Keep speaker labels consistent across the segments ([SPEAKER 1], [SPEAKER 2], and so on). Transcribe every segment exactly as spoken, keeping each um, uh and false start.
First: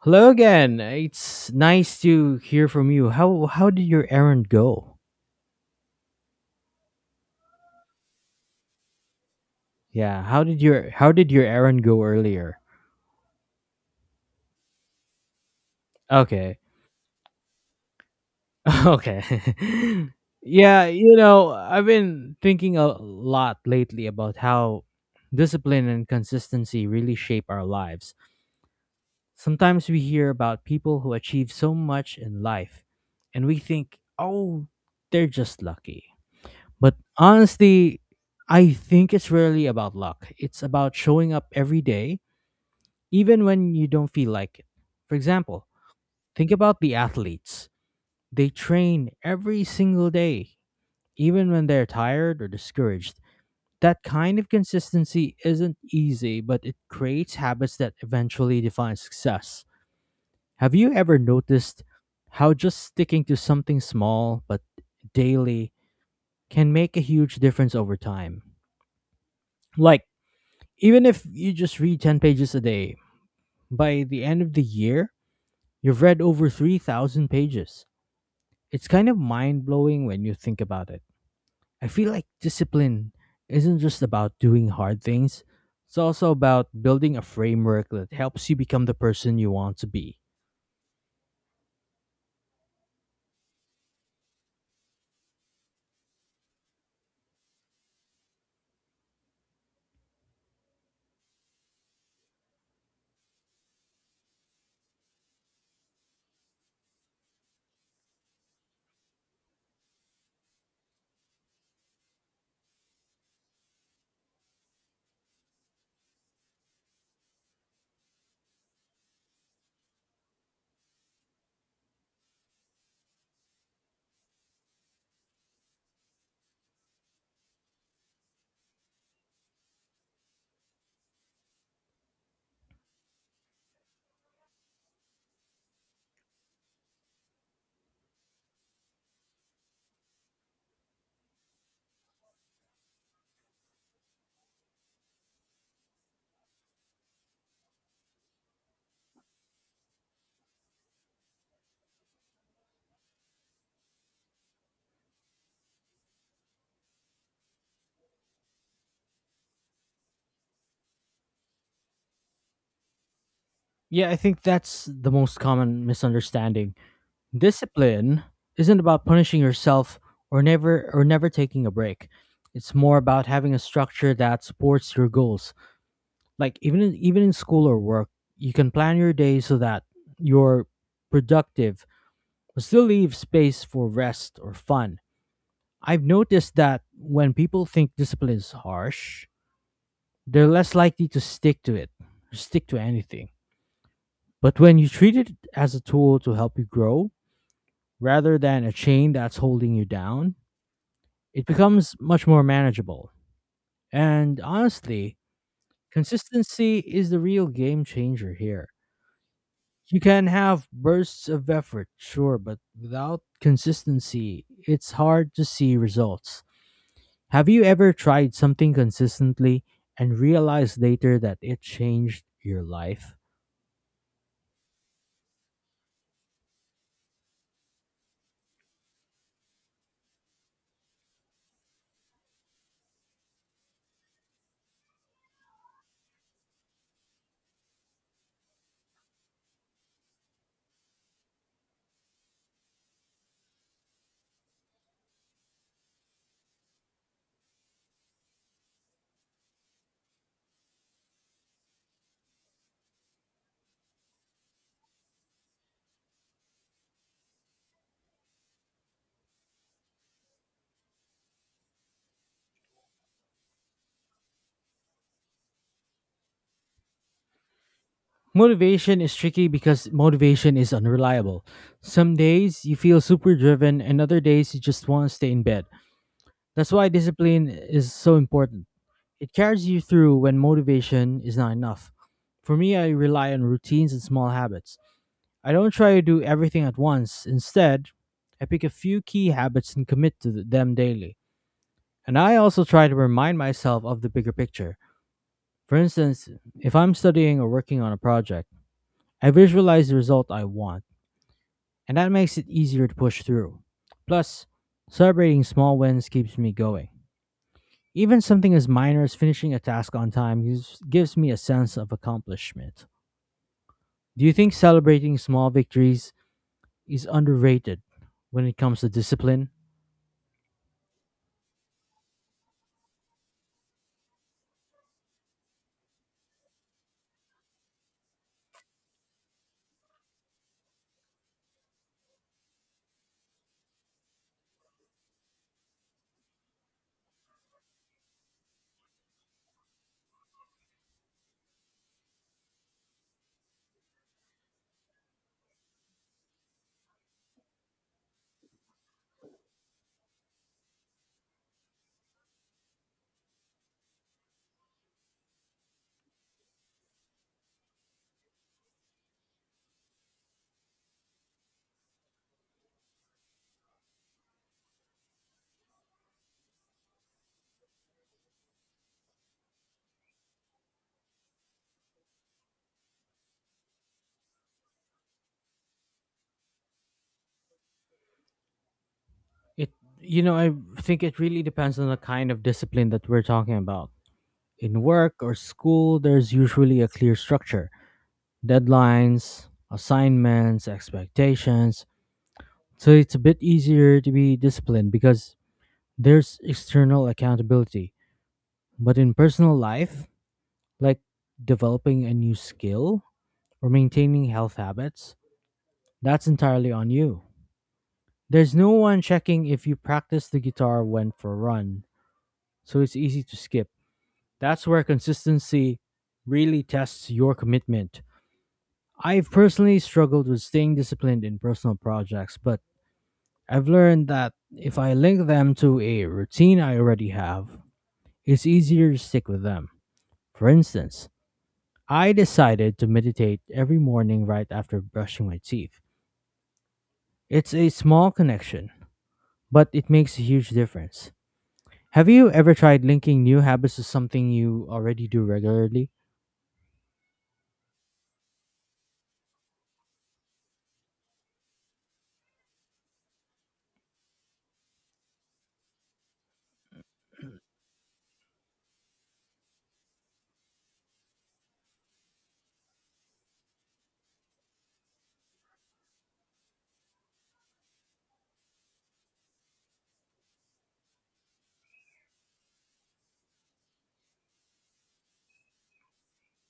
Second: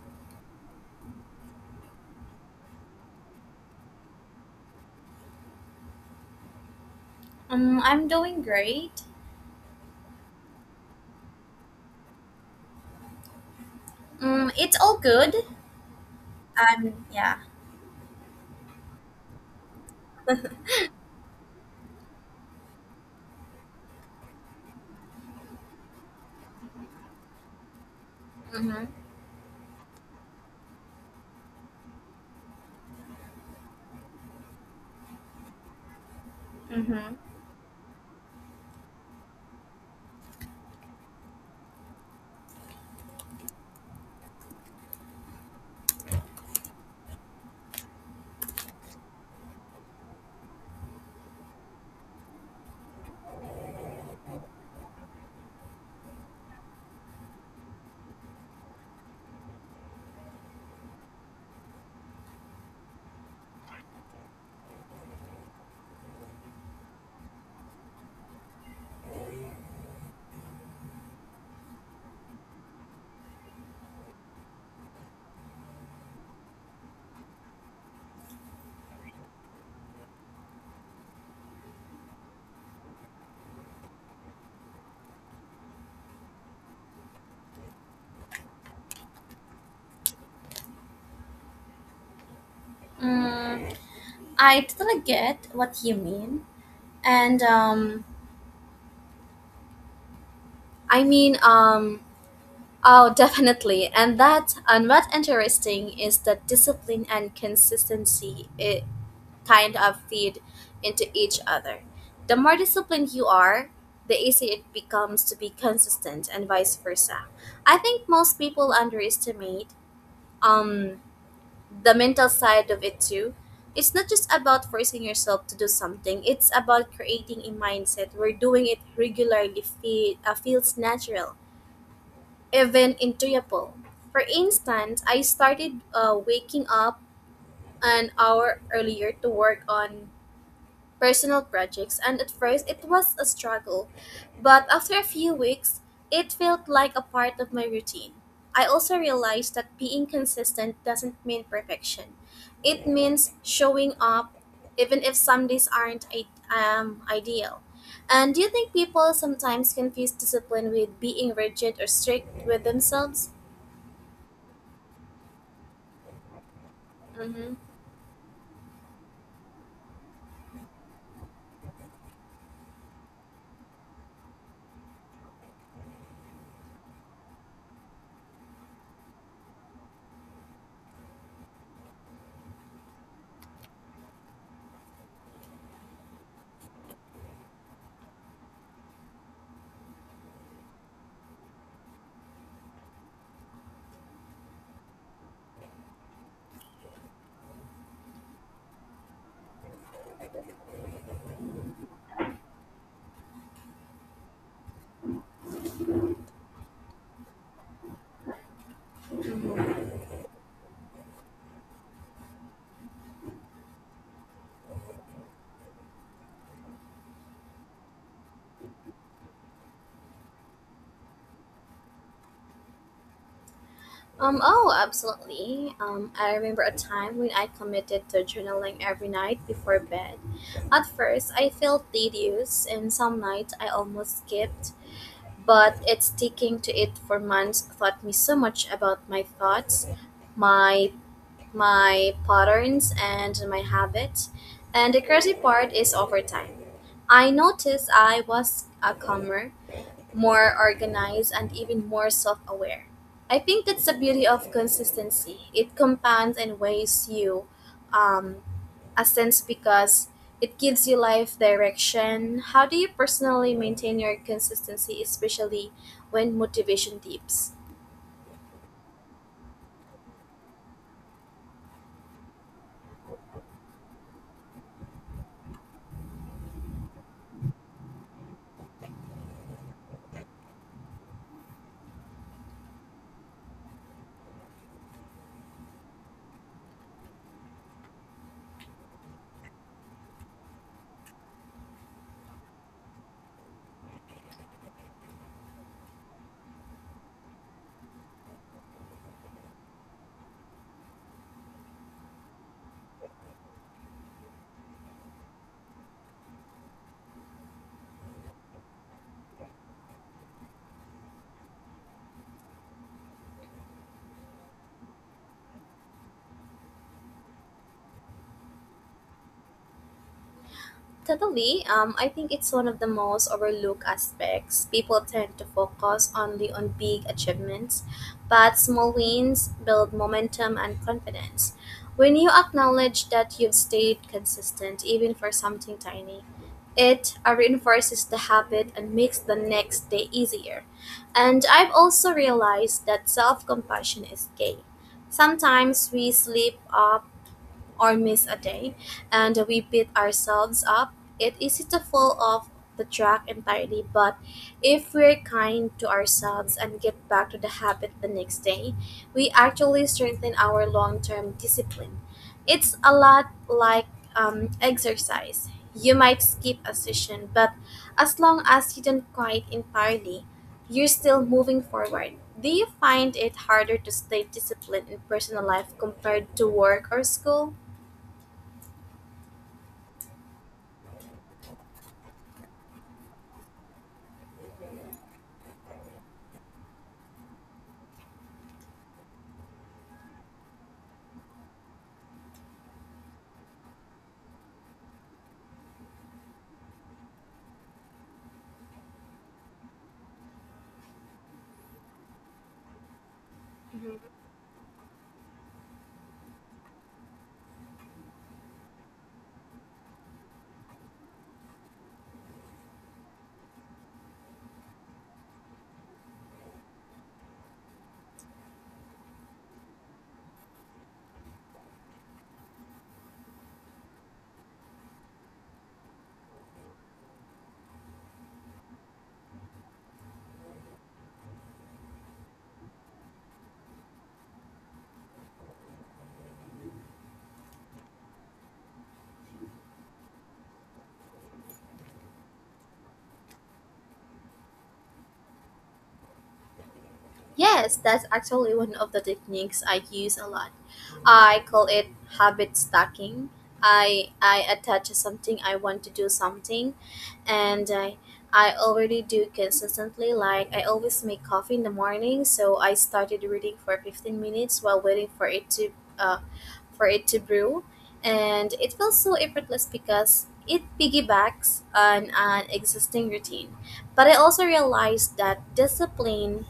[SPEAKER 1] Hello again. It's nice to hear from you. How how did your errand go?
[SPEAKER 2] Um, I'm doing great.
[SPEAKER 1] Yeah, how did your how did your errand go earlier?
[SPEAKER 2] Um, it's all good.
[SPEAKER 1] Okay.
[SPEAKER 2] I'm yeah.
[SPEAKER 1] Okay. yeah, you know, I've been thinking a lot lately about how discipline and consistency really shape our lives.
[SPEAKER 2] Mhm.
[SPEAKER 1] Sometimes we hear about people who achieve so much in life and we think, "Oh, they're just lucky." But
[SPEAKER 2] Mhm.
[SPEAKER 1] honestly, I think it's really about luck. It's about showing up every day, even when you don't feel like it. For example, think about the athletes. They train every single day, even when they're tired or discouraged. That kind of consistency isn't easy, but it creates habits that eventually define success. Have you ever noticed how just sticking to something small but daily can make a huge difference over time? Like, even if you just read ten pages a day, by the end of the year, you've read over three thousand pages. It's kind of mind blowing when you think about it. I feel like discipline isn't just about doing hard things, it's also about building a framework that helps you become the person you want to be.
[SPEAKER 2] Um, I totally get what you mean, and um, I mean um, oh, definitely. And that and what's interesting is that discipline and consistency it kind of feed into each other. The more disciplined you are, the easier it becomes to be consistent, and vice versa. I think most people underestimate um the mental side of it too. It's not just about forcing yourself to do something. It's about creating a mindset where doing it regularly feel, uh, feels natural, even enjoyable. For instance, I started uh, waking up an hour earlier to work on personal projects, and at first it was a struggle, but after a few weeks, it felt like a part of my routine. I also realized that being consistent doesn't mean perfection. It means showing up, even if some days aren't i- um, ideal. And do you think people sometimes confuse discipline with being rigid or strict with themselves?
[SPEAKER 1] Yeah, I think that's the most common misunderstanding.
[SPEAKER 2] Mm-hmm.
[SPEAKER 1] Discipline isn't about punishing yourself or never or never taking a break. It's more about having a structure that supports your goals, like even in, even in school or work. You can plan your day so that you're productive but still leave space for rest or fun. I've noticed that when people think discipline is harsh, they're less likely to stick to it stick to anything. But when you treat it as a tool to help you grow rather than a chain that's holding you down, it becomes much more manageable. And honestly, consistency is the real game changer here. You can have bursts of effort, sure, but without consistency, it's hard to see results. Have you ever tried something consistently and realized later that it changed your life?
[SPEAKER 2] Um, oh, absolutely. Um, I remember a time when I committed to journaling every night before bed. At first, I felt tedious, and some nights I almost skipped, but it's sticking to it for months taught me so much about my thoughts, my my patterns, and my habits. And the crazy part is over time. I noticed I was a calmer, more organized, and even more self aware. I think that's the beauty of consistency. It compounds and weighs you um, a sense because it gives you life direction. How do you personally maintain your consistency, especially when motivation dips?
[SPEAKER 1] Motivation is tricky because motivation is unreliable. Some days you feel super driven, and other days you just want to stay in bed. That's why discipline is so important. It carries you through when motivation is not enough. For me, I rely on routines and small habits. I don't try to do everything at once. Instead, I pick a few key habits and commit to them daily. And I also try to remind myself of the bigger picture. For instance, if I'm studying or working on a project, I visualize the result I want, and that makes it easier to push through. Plus, celebrating small wins keeps me going. Even something as minor as finishing a task on time gives, gives me a sense of accomplishment. Do you think celebrating small victories is underrated when it comes to discipline?
[SPEAKER 2] Totally. Um, I think it's one of the most overlooked aspects. People tend to focus only on big achievements, but small wins build momentum and confidence. When you acknowledge that you've stayed consistent, even for something tiny, it uh, reinforces the habit and makes the next day easier. And I've also realized that self compassion is key. Sometimes we slip up or miss a day, and we beat ourselves up. It's easy to fall off the track entirely, but if we're kind to ourselves and get back to the habit the next day, we actually strengthen our long term discipline. It's a lot like um, exercise. You might skip a session, but as long as you don't quit entirely, you're still moving forward. Do you find it harder to stay disciplined in personal life compared to work or school?
[SPEAKER 1] It, you know, I think it really depends on the kind of discipline that we're talking about. In work or school, there's usually a clear structure, deadlines, assignments, expectations. So it's a bit easier to be disciplined because there's external accountability. But in personal life, like developing a new skill or maintaining health habits, that's entirely on you. There's no one checking if you practice the guitar or went for a run, so it's easy to skip. That's where consistency really tests your commitment. I've personally struggled with staying disciplined in personal projects, but I've learned that if I link them to a routine I already have, it's easier to stick with them. For instance, I decided to meditate every morning right after brushing my teeth. It's a small connection, but it makes a huge difference. Have you ever tried linking new habits to something you already do regularly?
[SPEAKER 2] Yes, that's actually one of the techniques I use a lot. I call it habit stacking. I I attach something I want to do something and I I already do consistently, like I always make coffee in the morning, so I started reading for fifteen minutes while waiting for it to uh, for it to brew, and it feels so effortless because it piggybacks on an existing routine. But I also realized that discipline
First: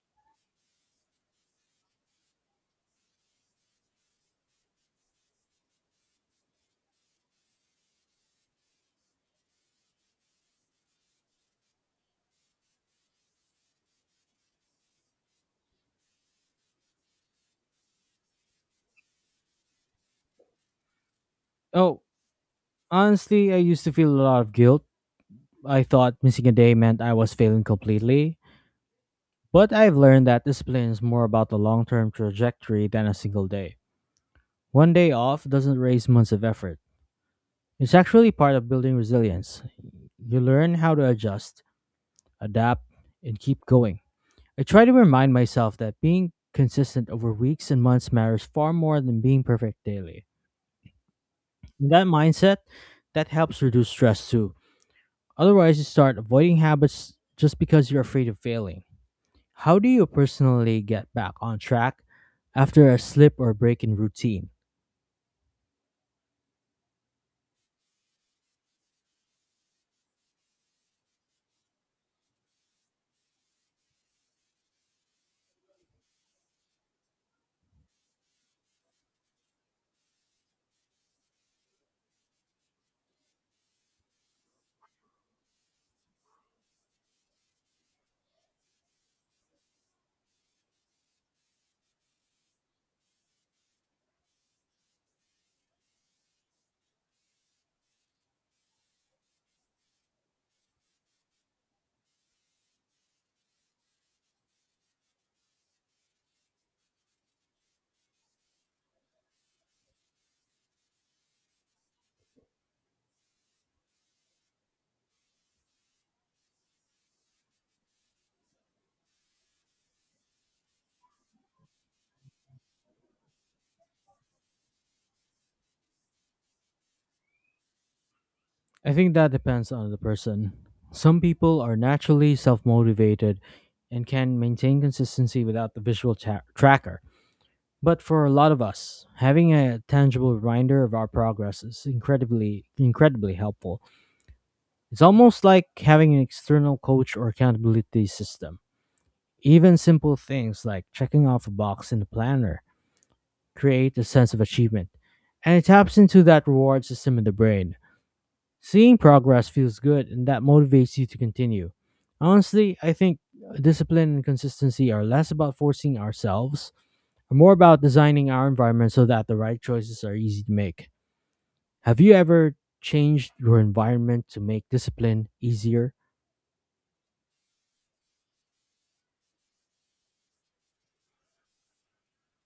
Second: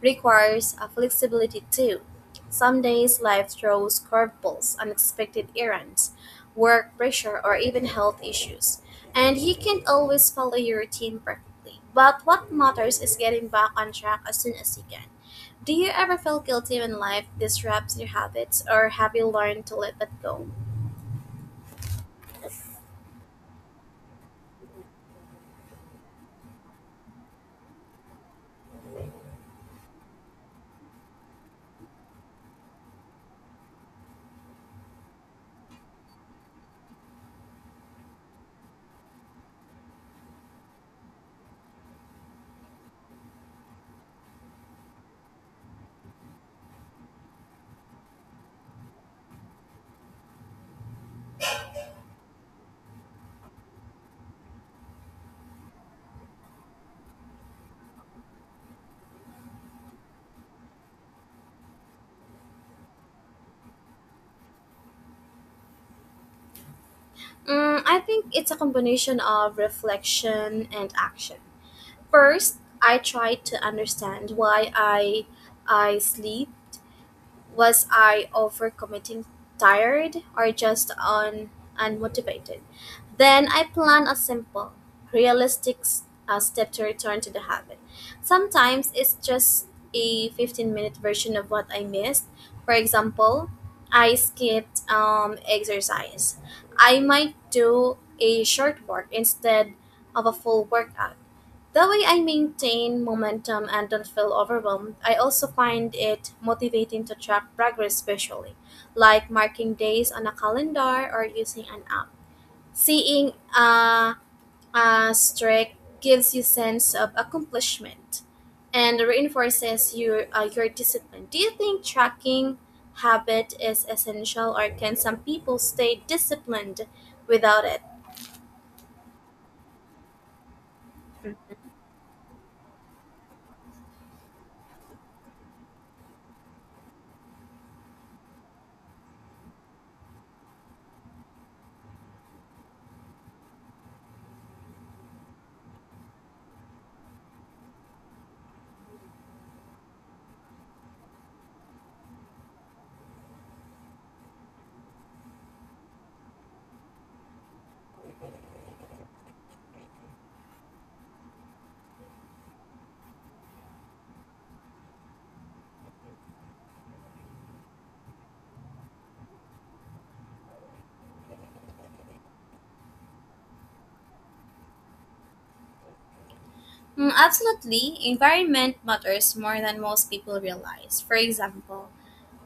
[SPEAKER 2] requires a flexibility too. Some days life throws curveballs, unexpected errands, work pressure, or even health issues, and you can't always follow your routine perfectly. But what matters is getting back on track as soon as you can. Do you ever feel guilty when life disrupts your habits, or have you learned to let that go?
[SPEAKER 1] Oh, honestly, I used to feel a lot of guilt. I thought missing a day meant I was failing completely, but I've learned that discipline is more about the long term trajectory than a single day. One day off doesn't erase months of effort. It's actually part of building resilience. You learn how to adjust, adapt, and keep going. I try to remind myself that being consistent over weeks and months matters far more than being perfect daily. And that mindset, that helps reduce stress too. Otherwise, you start avoiding habits just because you're afraid of failing. How do you personally get back on track after a slip or break in routine?
[SPEAKER 2] Mm, I think it's a combination of reflection and action. First, I try to understand why I I sleep. Was I overcommitting, tired, or just un- unmotivated? Then I plan a simple, realistic s- uh, step to return to the habit. Sometimes it's just a fifteen minute version of what I missed. For example, I skipped um, exercise. I might do a short work instead of a full workout. That way, I maintain momentum and don't feel overwhelmed. I also find it motivating to track progress visually, like marking days on a calendar or using an app. Seeing a, a streak gives you sense of accomplishment and reinforces your uh, your discipline. Do you think tracking habit is essential, or can some people stay disciplined without it?
[SPEAKER 1] I think that depends on the person. Some people are naturally self motivated and can maintain consistency without the visual tra- tracker. But for a lot of us, having a tangible reminder of our progress is incredibly, incredibly helpful. It's almost like having an external coach or accountability system. Even simple things like checking off a box in the planner create a sense of achievement, and it taps into that reward system in the brain. Seeing progress feels good, and that motivates you to continue. Honestly, I think discipline and consistency are less about forcing ourselves and more about designing our environment so that the right choices are easy to make. Have you ever changed your environment to make discipline easier?
[SPEAKER 2] Mm, absolutely, environment matters more than most people realize. For example,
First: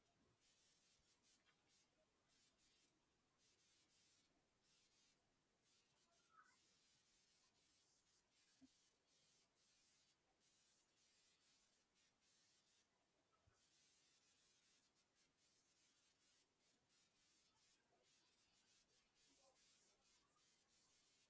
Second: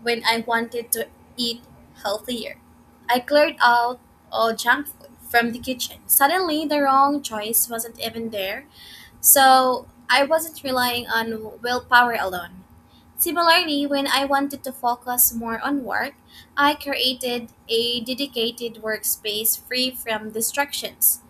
[SPEAKER 2] when I wanted to eat healthier, I cleared out all junk food from the kitchen. Suddenly, the wrong choice wasn't even there, so I wasn't relying on willpower alone. Similarly, when I wanted to focus more on work, I created a dedicated workspace free from distractions.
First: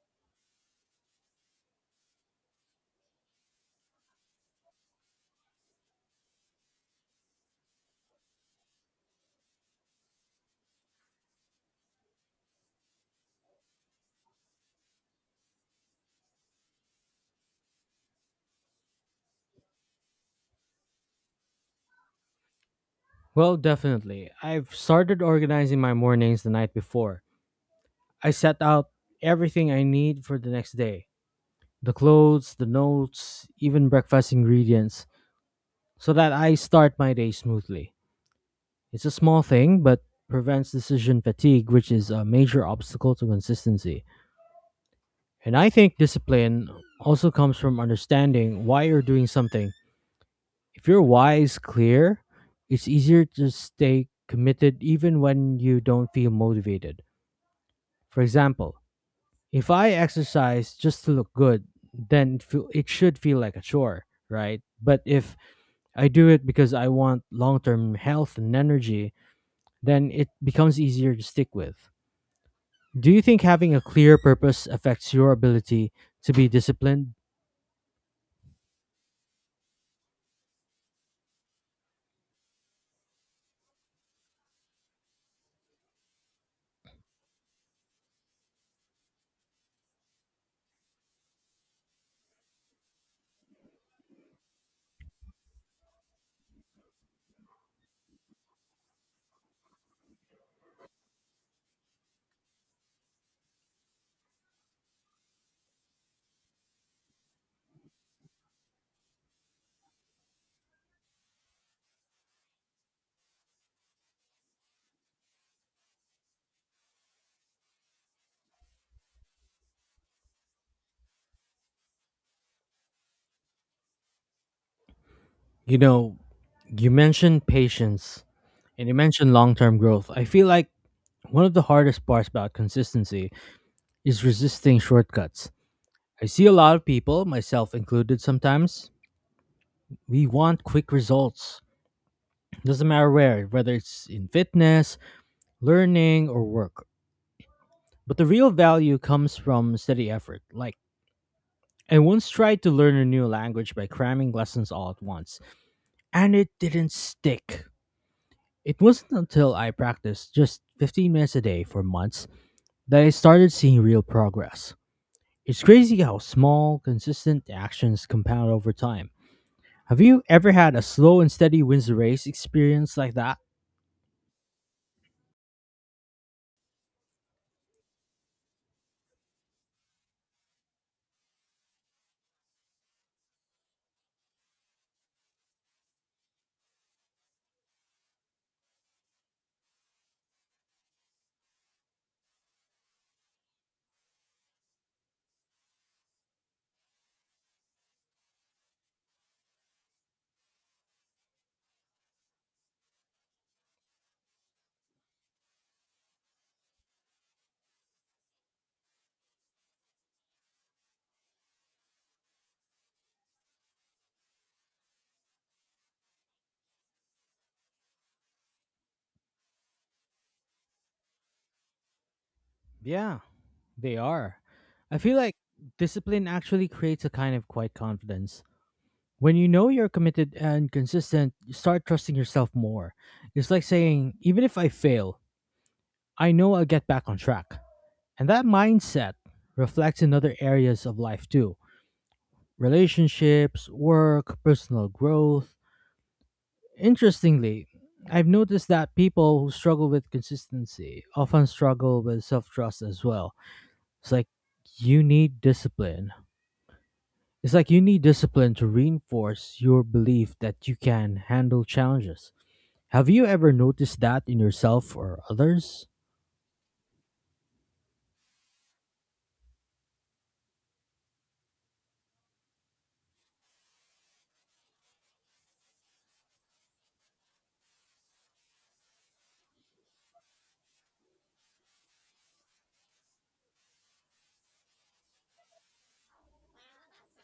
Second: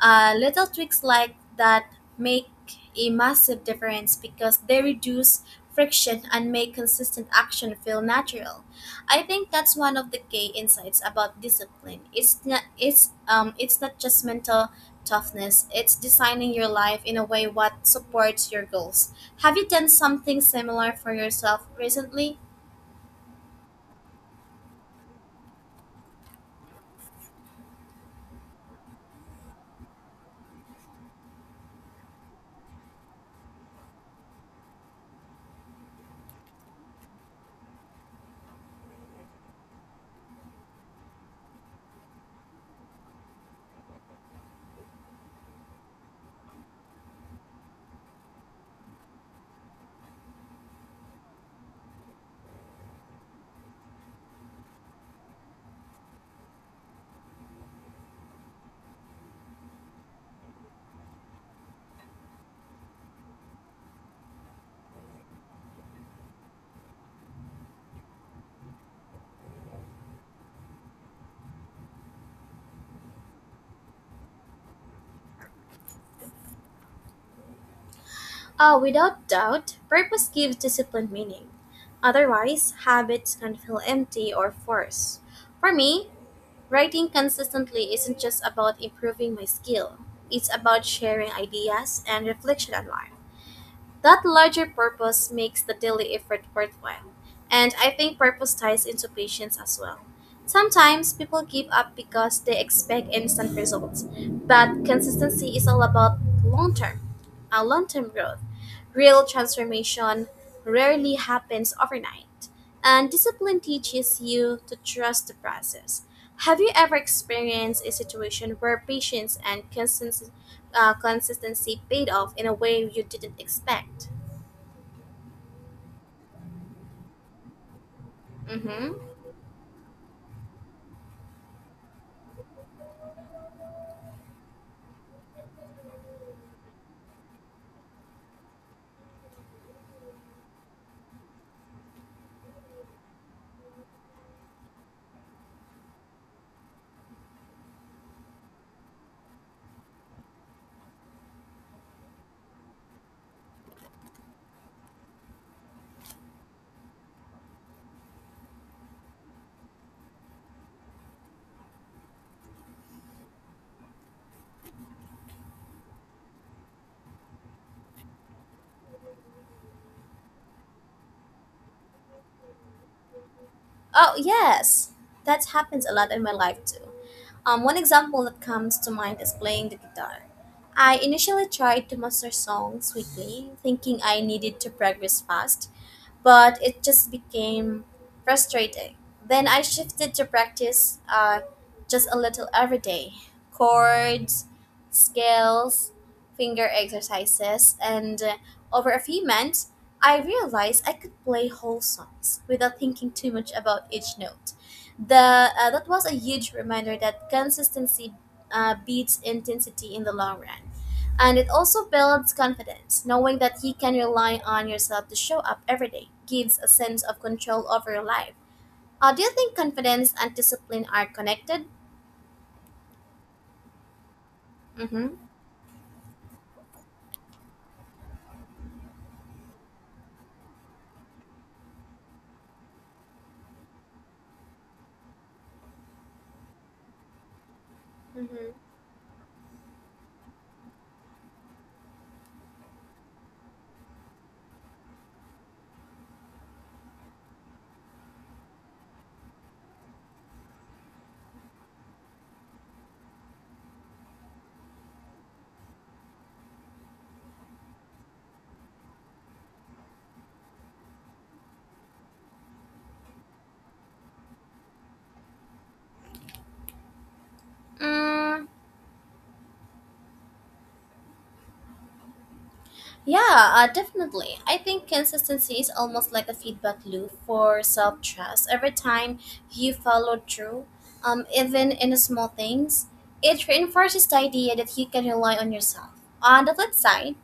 [SPEAKER 2] Uh, little tricks like that make a massive difference because they reduce friction and make consistent action feel natural. I think that's one of the key insights about discipline. It's not it's um it's not just mental toughness. It's designing your life in a way what supports your goals. Have you done something similar for yourself recently?
[SPEAKER 1] Well, definitely. I've started organizing my mornings the night before. I set out everything I need for the next day: the clothes, the notes, even breakfast ingredients, so that I start my day smoothly. It's a small thing, but prevents decision fatigue, which is a major obstacle to consistency. And I think discipline also comes from understanding why you're doing something. If you're wise, clear, it's easier to stay committed even when you don't feel motivated. For example, if I exercise just to look good, then it, feel, it should feel like a chore, right? But if I do it because I want long term health and energy, then it becomes easier to stick with. Do you think having a clear purpose affects your ability to be disciplined?
[SPEAKER 2] Uh, without doubt, purpose gives discipline meaning. Otherwise, habits can feel empty or forced. For me, writing consistently isn't just about improving my skill, it's about sharing ideas and reflection on life. That larger purpose makes the daily effort worthwhile. And I think purpose ties into patience as well. Sometimes people give up because they expect instant results, but consistency is all about long term, a long term growth. Real transformation rarely happens overnight, and discipline teaches you to trust the process. Have you ever experienced a situation where patience and consistency uh, consistency paid off in a way you didn't expect.
[SPEAKER 1] You know, you mentioned patience and you
[SPEAKER 2] Mm-hmm.
[SPEAKER 1] mentioned long term growth. I feel like one of the hardest parts about consistency is resisting shortcuts. I see a lot of people, myself included sometimes, we want quick results. Doesn't matter where, whether it's in fitness, learning, or work. But the real value comes from steady effort. Like, I once tried to learn a new language by cramming lessons all at once, and it didn't stick. It wasn't until I practiced just fifteen minutes a day for months that I started seeing real progress. It's crazy how small, consistent actions compound over time. Have you ever had a slow and steady wins the race experience like that?
[SPEAKER 2] Oh, yes. That happens a lot in my life too. Um, one example that comes to mind is playing the guitar. I initially tried to master songs quickly, thinking I needed to progress fast, but it just became frustrating. Then I shifted to practice uh, just a little every day, chords, scales, finger exercises, and uh, over a few months, I realized I could play whole songs without thinking too much about each note. The, uh, that was a huge reminder that consistency uh, beats intensity in the long run. And it also builds confidence. Knowing that you can rely on yourself to show up every day gives a sense of control over your life. Uh, do you think confidence and discipline are connected?
[SPEAKER 1] Yeah, they are. I
[SPEAKER 2] Mm-hmm.
[SPEAKER 1] feel like discipline actually creates a kind of quiet confidence. When you know you're committed and consistent, you start trusting yourself more. It's like saying, even if I fail, I know I'll get back on track. And that
[SPEAKER 2] Mm-hmm.
[SPEAKER 1] mindset reflects in other areas of life too: relationships, work, personal growth. Interestingly, I've noticed that people who struggle with consistency often struggle with self trust as well. It's like you need discipline. It's like you need discipline to reinforce your belief that you can handle challenges. Have you ever noticed that in yourself or others?
[SPEAKER 2] Mm, Yeah, uh, definitely. I think consistency is almost like a feedback loop for self trust. Every time you follow through, um, even in the small things, it reinforces the idea that you can rely on yourself. On the flip side,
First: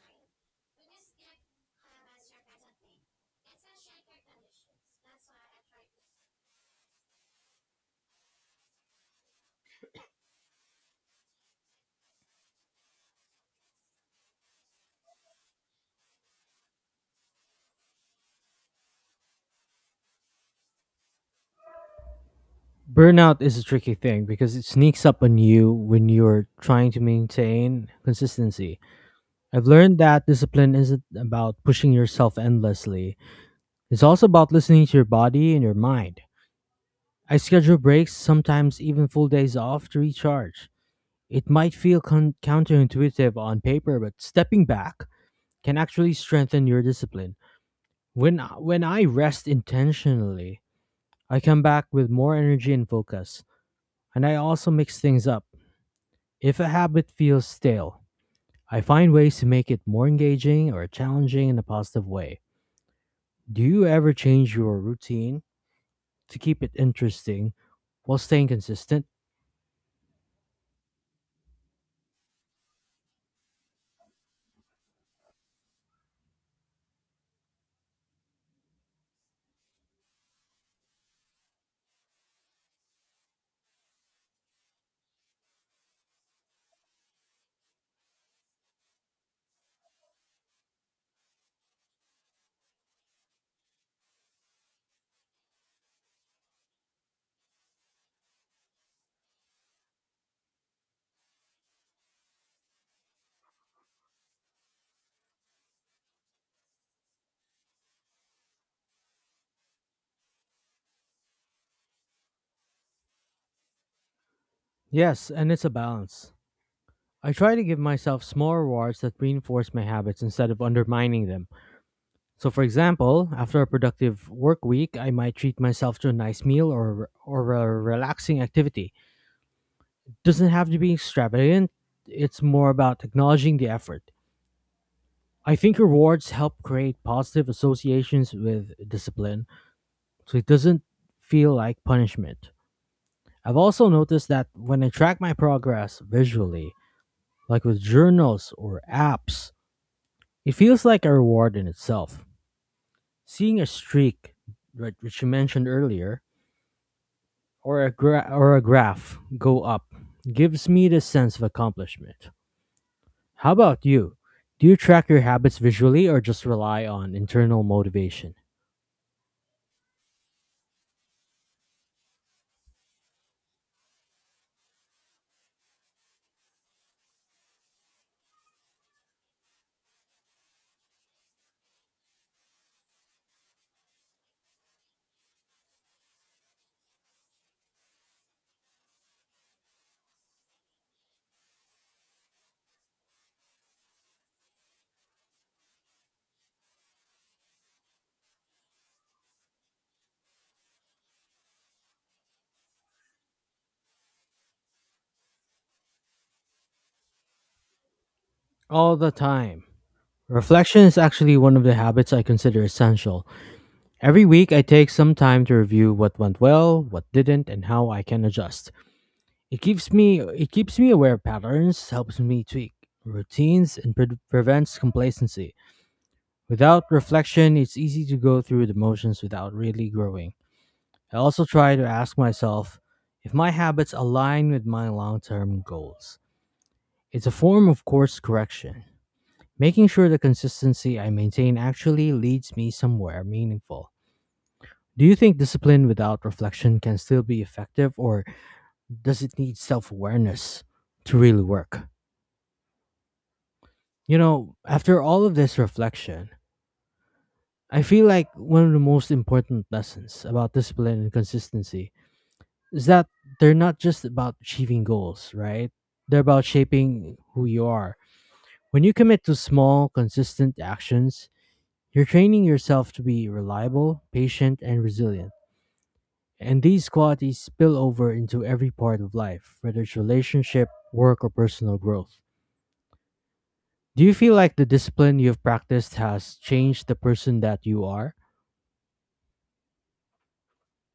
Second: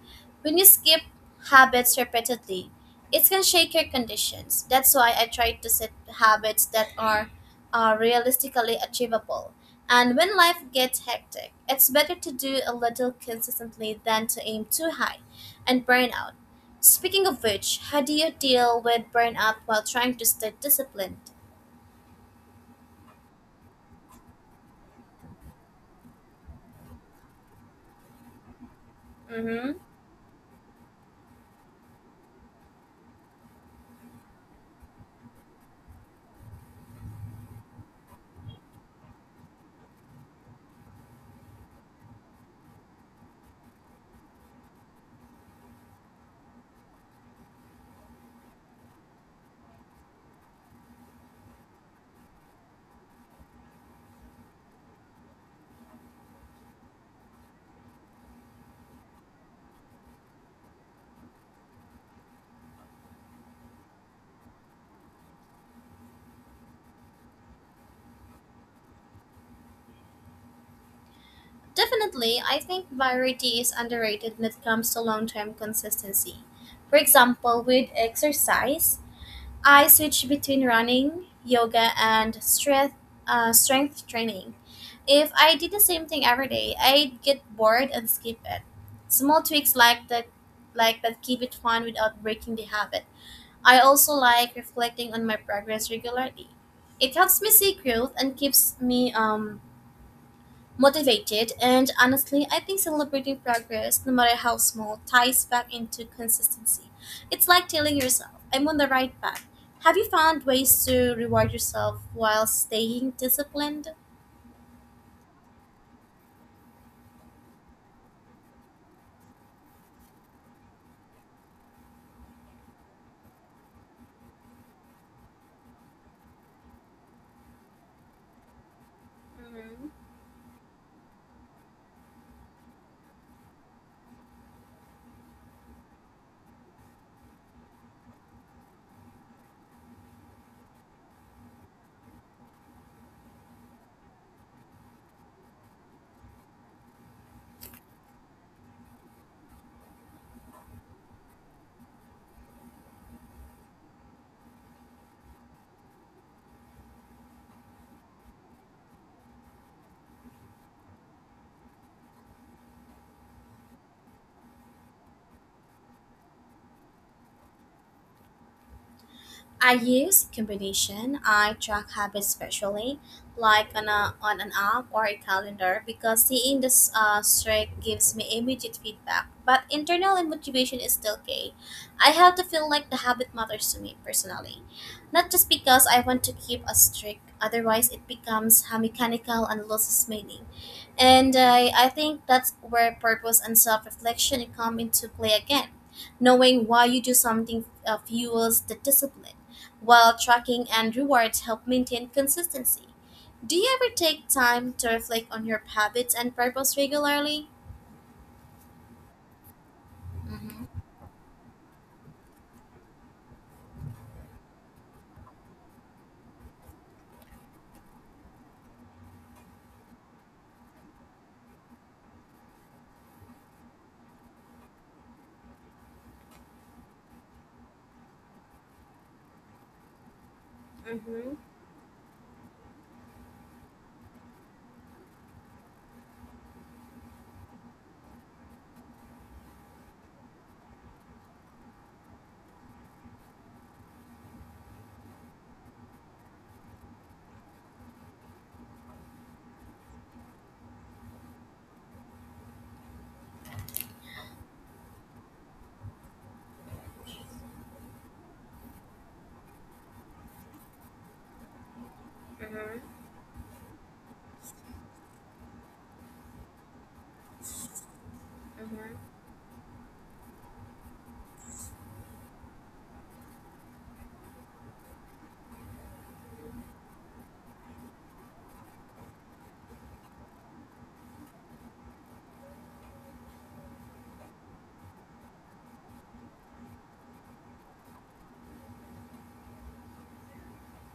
[SPEAKER 2] when you skip habits repeatedly, it can shake your conditions. That's why I try to set habits that are uh, realistically achievable. And when life gets hectic, it's better to do a little consistently than to aim too high and burnout. Speaking of which, how do you deal with burnout while trying to stay disciplined?
[SPEAKER 1] Burnout is a tricky thing because it sneaks up on you when you're trying to maintain consistency. I've
[SPEAKER 2] Mm-hmm.
[SPEAKER 1] learned that discipline isn't about pushing yourself endlessly, it's also about listening to your body and your mind. I schedule breaks, sometimes even full days off, to recharge. It might feel con- counterintuitive on paper, but stepping back can actually strengthen your discipline. When I- when I rest intentionally, I come back with more energy and focus, and I also mix things up. If a habit feels stale, I find ways to make it more engaging or challenging in a positive way. Do you ever change your routine to keep it interesting while staying consistent?
[SPEAKER 2] Definitely, I think variety is underrated when it comes to long term consistency. For example, with exercise, I switch between running, yoga, and strength, uh, strength training. If I did the same thing every day, I'd get bored and skip it. Small tweaks like that, like that keep it fun without breaking the habit. I also like reflecting on my progress regularly. It helps me see growth and keeps me um, motivated. And honestly, I think celebrating progress, no matter how small, ties back into consistency. It's like telling yourself, I'm on the right path. Have you found ways to reward yourself while staying disciplined?
[SPEAKER 1] Yes, and it's a balance. I try to give myself small rewards that reinforce my habits instead of undermining them. So, for example, after a productive work week, I might treat myself to a nice meal or, or a relaxing activity.
[SPEAKER 2] Mhm.
[SPEAKER 1] Doesn't have to be extravagant, it's more about acknowledging the effort. I think rewards help create positive associations with discipline, so it doesn't feel like punishment. I've also noticed that when I track my progress visually, like with journals or apps, it feels like a reward in itself. Seeing a streak, right, which you mentioned earlier, or a gra- or a graph go up gives me the sense of accomplishment. How about you? Do you track your habits visually or just rely on internal motivation?
[SPEAKER 2] I use combination. I track habits visually, like on, a, on an app or a calendar, because seeing the s- uh, streak gives me immediate feedback. But internal and motivation is still key. I have to feel like the habit matters to me personally, not just because I want to keep a streak. Otherwise, it becomes uh, mechanical and loses meaning. And I, I think that's where purpose and self-reflection come into play again. Knowing why you do something uh, fuels the discipline. While tracking and rewards help maintain consistency. Do you ever take time to reflect on your habits and purpose regularly?
[SPEAKER 1] All the time.
[SPEAKER 2] Mm-hmm.
[SPEAKER 1] Reflection is actually one of the habits I consider essential. Every week, I take some time to review what went well, what didn't, and how I can adjust. It keeps me it keeps me aware of patterns, helps me tweak routines, and pre- prevents complacency. Without reflection, it's easy to go through the motions without really growing. I
[SPEAKER 2] Mm-hmm.
[SPEAKER 1] also try to ask myself if my habits align with my long term goals. It's a form of course correction, making sure the consistency I maintain actually leads me somewhere meaningful. Do you think discipline without reflection can still be effective, or does it need self awareness to really work? You know, after all of this reflection, I feel like one of the most important lessons about discipline and consistency is
[SPEAKER 2] Mm-hmm.
[SPEAKER 1] that they're not just about achieving goals, right? They're about shaping who you are. When you
[SPEAKER 2] Mm-hmm.
[SPEAKER 1] commit to small, consistent actions, you're training yourself to be reliable, patient, and resilient. And these qualities spill over into every part of life, whether it's relationship, work, or personal growth. Do you feel like the discipline you've practiced has changed the person that you are?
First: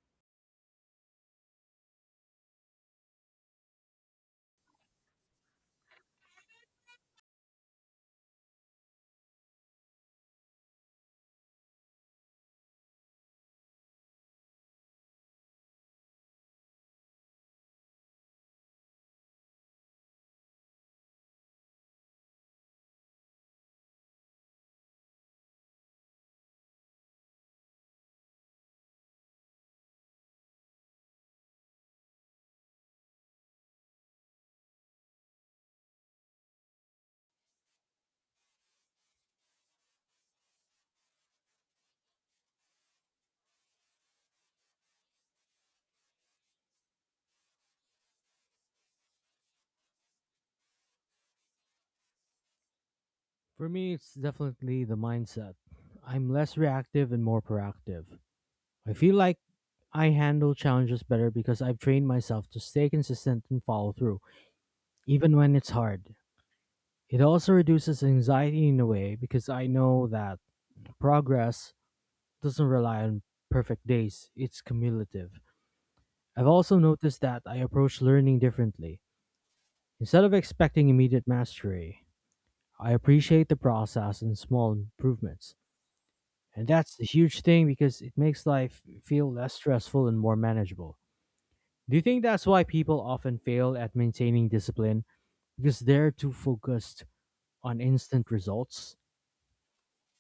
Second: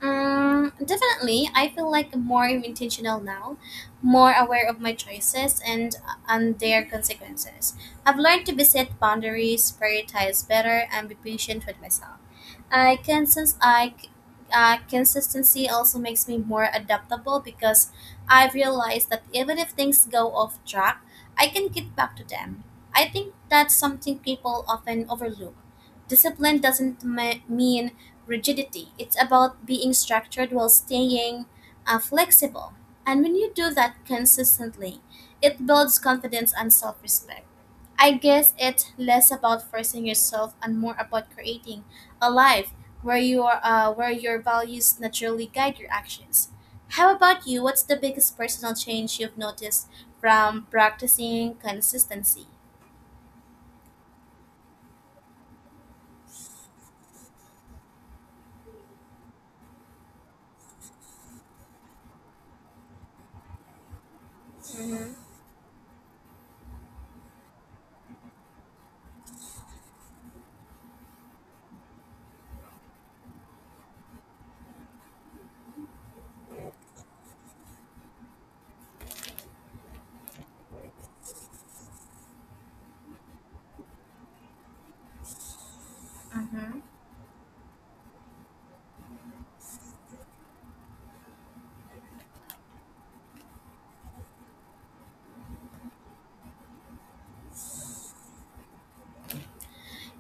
[SPEAKER 2] Um, definitely. I feel like more intentional now, more aware of my choices and and their consequences. I've learned to be set boundaries, prioritize better, and be patient with myself. I can since I uh, Consistency also makes me more adaptable because I've realized that even if things go off track, I can get back to them. I think that's something people often overlook. Discipline doesn't me- mean rigidity. It's about being structured while staying uh, flexible. And when you do that consistently, it builds confidence and self-respect. I guess it's less about forcing yourself and more about creating a life where you are uh, where your values naturally guide your actions. How about you? What's the biggest personal change you've noticed from practicing consistency?
[SPEAKER 1] For me, it's definitely the mindset. I'm less reactive and more proactive. I feel like I handle challenges better because I've trained myself to stay consistent and follow through,
[SPEAKER 2] Hmm.
[SPEAKER 1] even when it's hard. It also reduces anxiety in a way because I know that progress doesn't rely on perfect days, it's cumulative. I've also noticed that I approach learning differently. Instead of expecting immediate mastery, I appreciate the process and small improvements. And
[SPEAKER 2] Mm-hmm.
[SPEAKER 1] that's a huge thing because it makes life feel less stressful and more manageable. Do you think that's why people often fail at maintaining discipline? Because they're too focused on instant results?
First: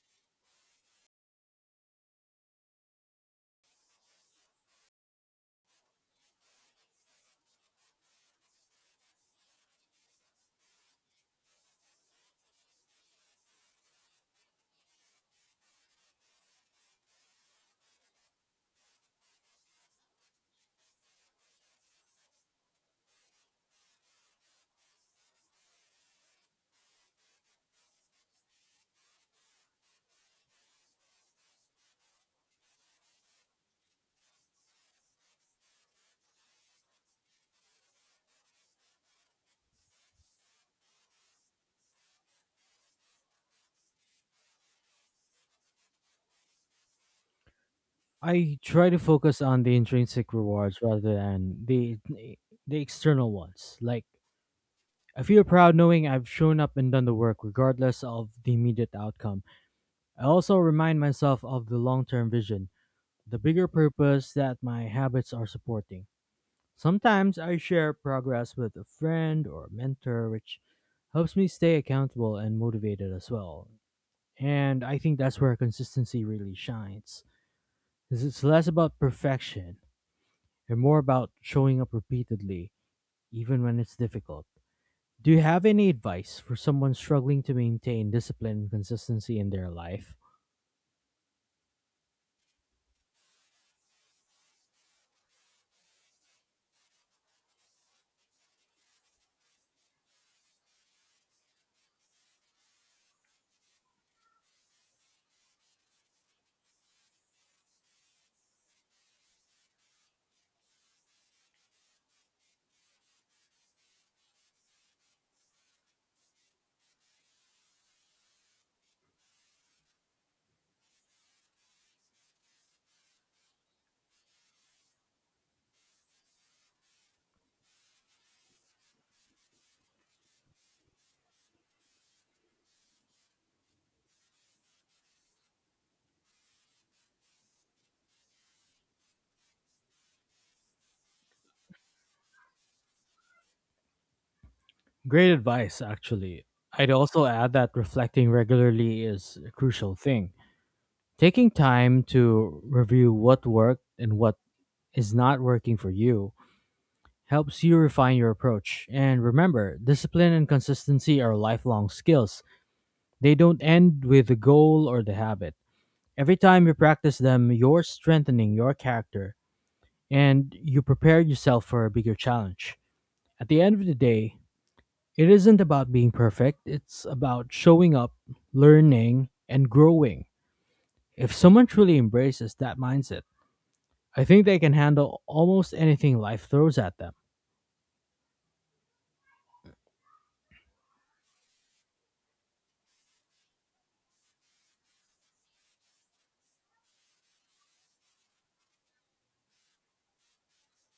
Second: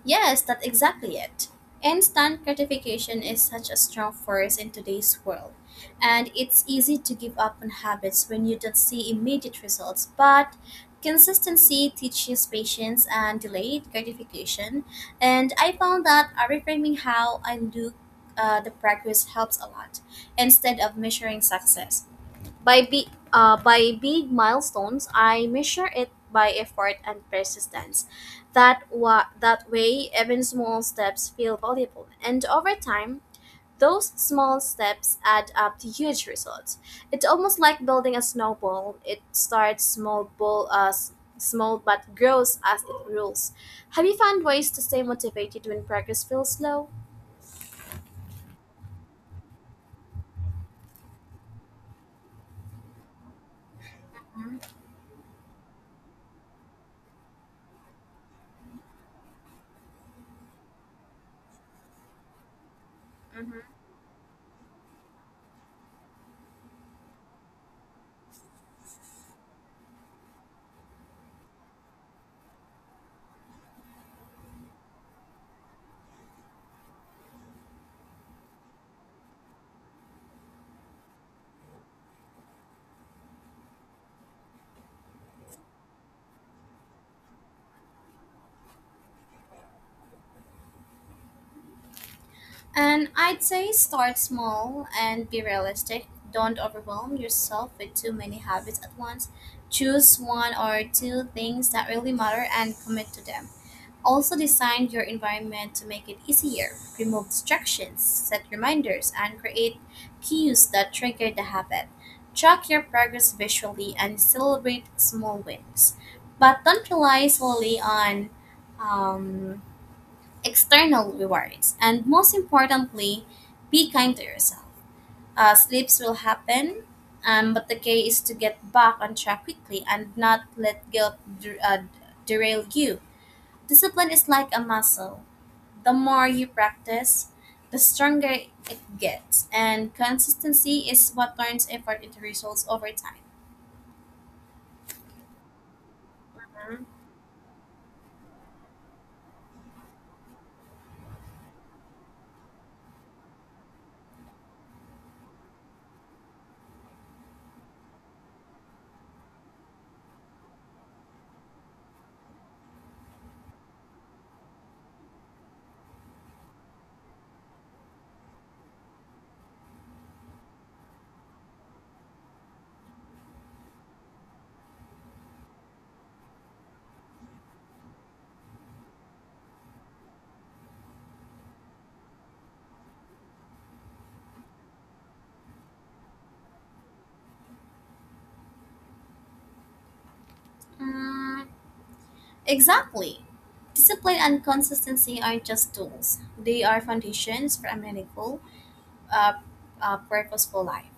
[SPEAKER 2] Yes, that's exactly it. Instant gratification is such a strong force in today's world, and it's easy to give up on habits when you don't see immediate results. But consistency teaches patience and delayed gratification, and I found that uh, reframing how I look uh, the practice helps a lot instead of measuring success. By big, uh, by big milestones, I measure it by effort and persistence. That wa- that way, even small steps feel valuable, and over time, those small steps add up to huge results. It's almost like building a snowball. It starts small, ball, uh, s- small but grows as it rolls. Have you found ways to stay motivated when progress feels slow?
[SPEAKER 1] I try to focus on the intrinsic rewards rather than the the external ones. Like I feel proud knowing I've shown up and done the work regardless of the immediate outcome. I also remind myself of the long-term vision, the
[SPEAKER 2] Mhm.
[SPEAKER 1] bigger purpose that my habits are supporting. Sometimes I share progress with a friend or a mentor, which helps me stay accountable and motivated as well. And I think that's where consistency really shines, because it's less about perfection and more about showing up repeatedly, even when it's difficult. Do you have any advice for someone struggling to maintain discipline and consistency in their life?
[SPEAKER 2] And I'd say start small and be realistic. Don't overwhelm yourself with too many habits at once. Choose one or two things that really matter and commit to them. Also, design your environment to make it easier. Remove distractions, set reminders, and create cues that trigger the habit. Track your progress visually and celebrate small wins. But don't rely solely on um, external rewards, and most importantly, be kind to yourself. Uh, slips will happen, um, but the key is to get back on track quickly and not let guilt der- uh, derail you. Discipline is like a muscle. The more you practice, the stronger it gets, and consistency is what turns effort into results over time.
[SPEAKER 1] Great advice, actually. I'd also add that reflecting regularly is a crucial thing. Taking time to review what worked and what is not working for you helps you refine your approach. And remember, discipline and consistency are lifelong skills. They don't end with the goal or the habit. Every time you practice them, you're strengthening your character and you prepare yourself for a bigger challenge. At the end of the day, it isn't about being perfect, it's about showing up, learning, and growing. If someone truly embraces that mindset, I think they can handle almost anything life throws at them.
[SPEAKER 2] Mm, exactly. Discipline and consistency aren't just tools, they are foundations for a many goal. uh, uh, purposeful life.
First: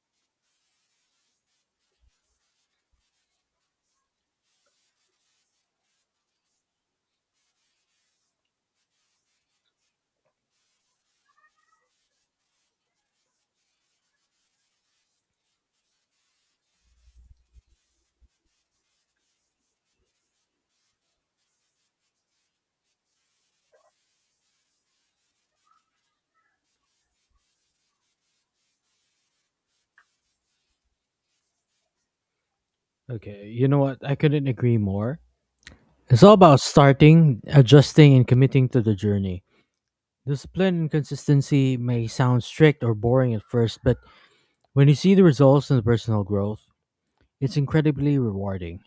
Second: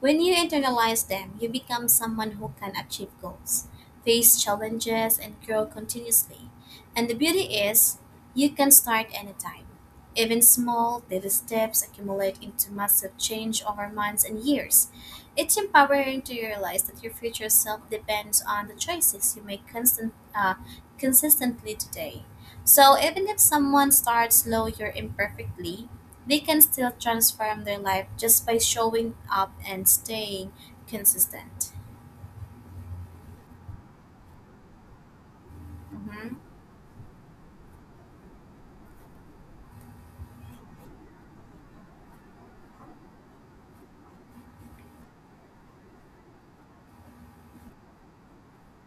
[SPEAKER 2] When you internalize them, you become someone who can achieve goals, face challenges, and grow continuously. And the beauty is, you can start anytime. Even small, daily steps accumulate into massive change over months and years. It's empowering to realize that your future self depends on the choices you make constant, uh, consistently today. So even if someone starts slow or imperfectly, they can still transform their life just by showing up and staying consistent.
[SPEAKER 1] Okay, you know what? I couldn't agree more. It's all
[SPEAKER 2] Mhm.
[SPEAKER 1] about starting, adjusting, and committing to the journey. Discipline and consistency may sound strict or boring at first, but when you see the results and the personal growth, it's incredibly rewarding.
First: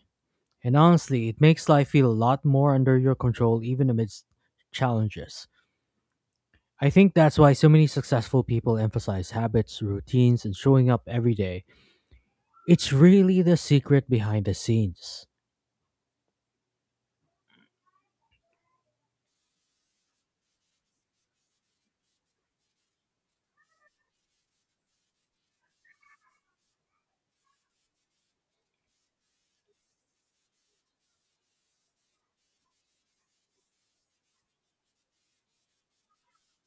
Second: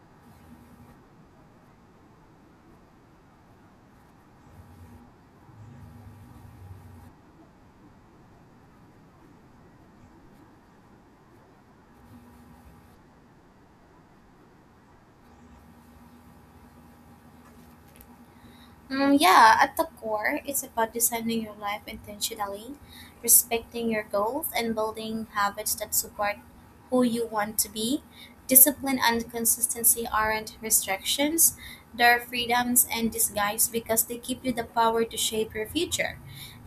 [SPEAKER 1] And honestly, it makes life feel a lot more under your control even amidst challenges. I think that's why so many successful people emphasize habits, routines, and showing up every day. It's really the secret behind the scenes.
[SPEAKER 2] Mm, yeah, at the core, it's about designing your life intentionally, respecting your goals, and building habits that support who you want to be. Discipline and consistency aren't restrictions, they're freedoms and disguise because they give you the power to shape your future.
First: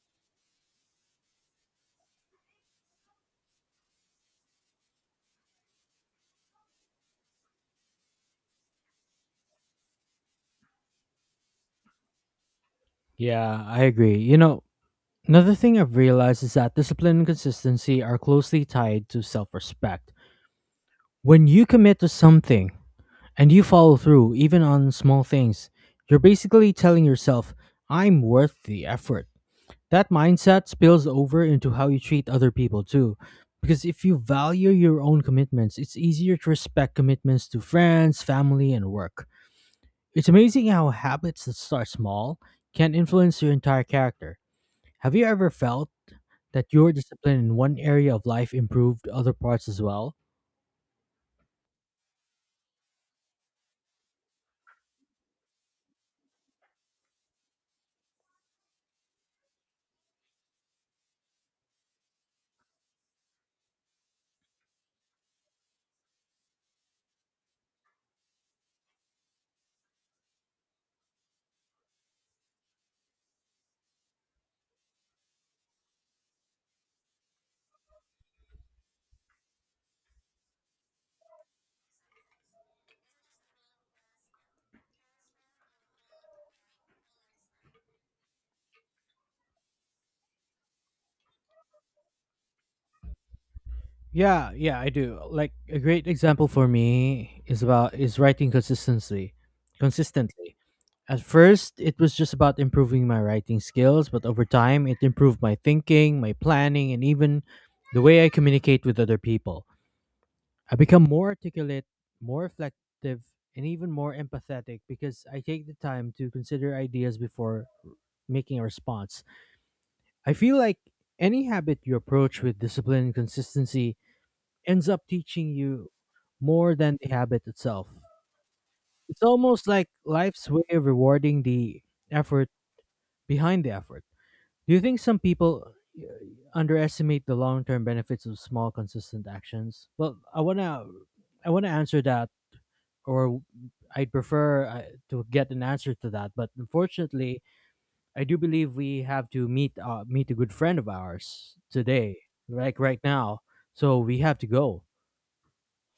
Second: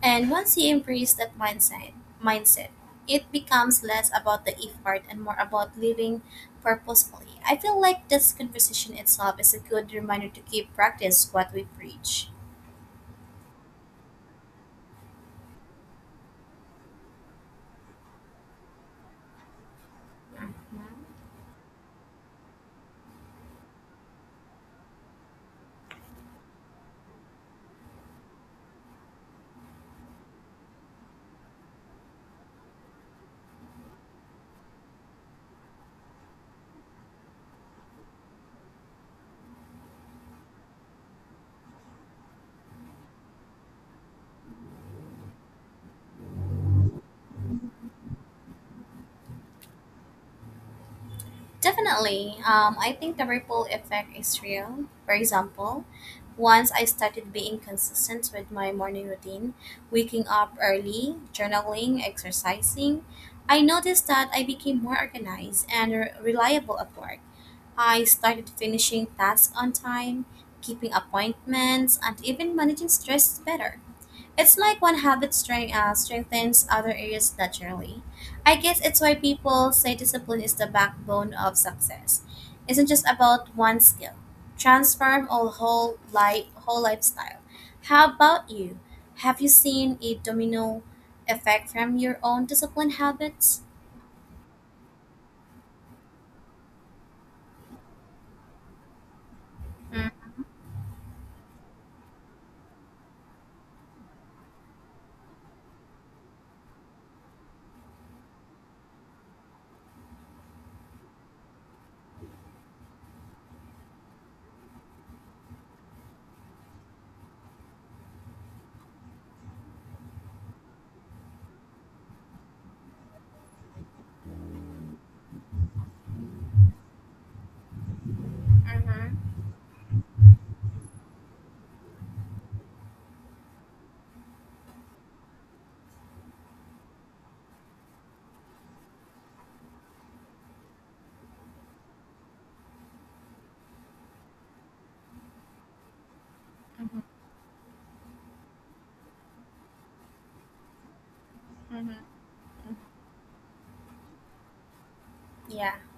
[SPEAKER 2] And once you embrace that mindset, mindset, it becomes less about the if part and more about living purposefully. I feel like this conversation itself is a good reminder to keep practice what we preach.
[SPEAKER 1] Yeah, I agree. You know, another thing I've realized is that discipline and consistency are closely tied to self respect. When you commit to something and you follow through, even on small things, you're basically telling yourself, I'm worth the effort. That mindset spills over into how you treat other people too. Because if you value your own commitments, it's easier to respect commitments to friends, family, and work. It's amazing how habits that start small can influence your entire character. Have you ever felt that your discipline in one area of life improved other parts as well?
[SPEAKER 2] Definitely, um, I think the ripple effect is real. For example, once I started being consistent with my morning routine, waking up early, journaling, exercising, I noticed that I became more organized and re- reliable at work. I started finishing tasks on time, keeping appointments, and even managing stress better. It's like one habit strength, uh, strengthens other areas naturally. I guess it's why people say discipline is the backbone of success. It's not just about one skill. Transform all whole life, whole lifestyle. How about you? Have you seen a domino effect from your own discipline habits?
[SPEAKER 1] Yeah, yeah, I do. Like a great example for me is about is writing consistency. Consistently. At first, it was just about improving my writing skills, but over time, it improved my thinking, my planning, and even the way I communicate with other people. I become more articulate, more reflective, and even more empathetic because I take the time to consider ideas before making a response. I feel like any habit you approach with discipline and consistency ends up teaching you more than the habit itself. It's
[SPEAKER 2] Mm-hmm.
[SPEAKER 1] almost like life's way of rewarding the effort behind the effort. Do you think some people uh, underestimate the long-term benefits of small consistent actions? Well, I want to I want to answer that, or I'd prefer uh, to get an answer to that, but unfortunately, I do believe we have to meet uh, meet a good friend of ours today, like right now. So we have to go.
[SPEAKER 2] Yeah.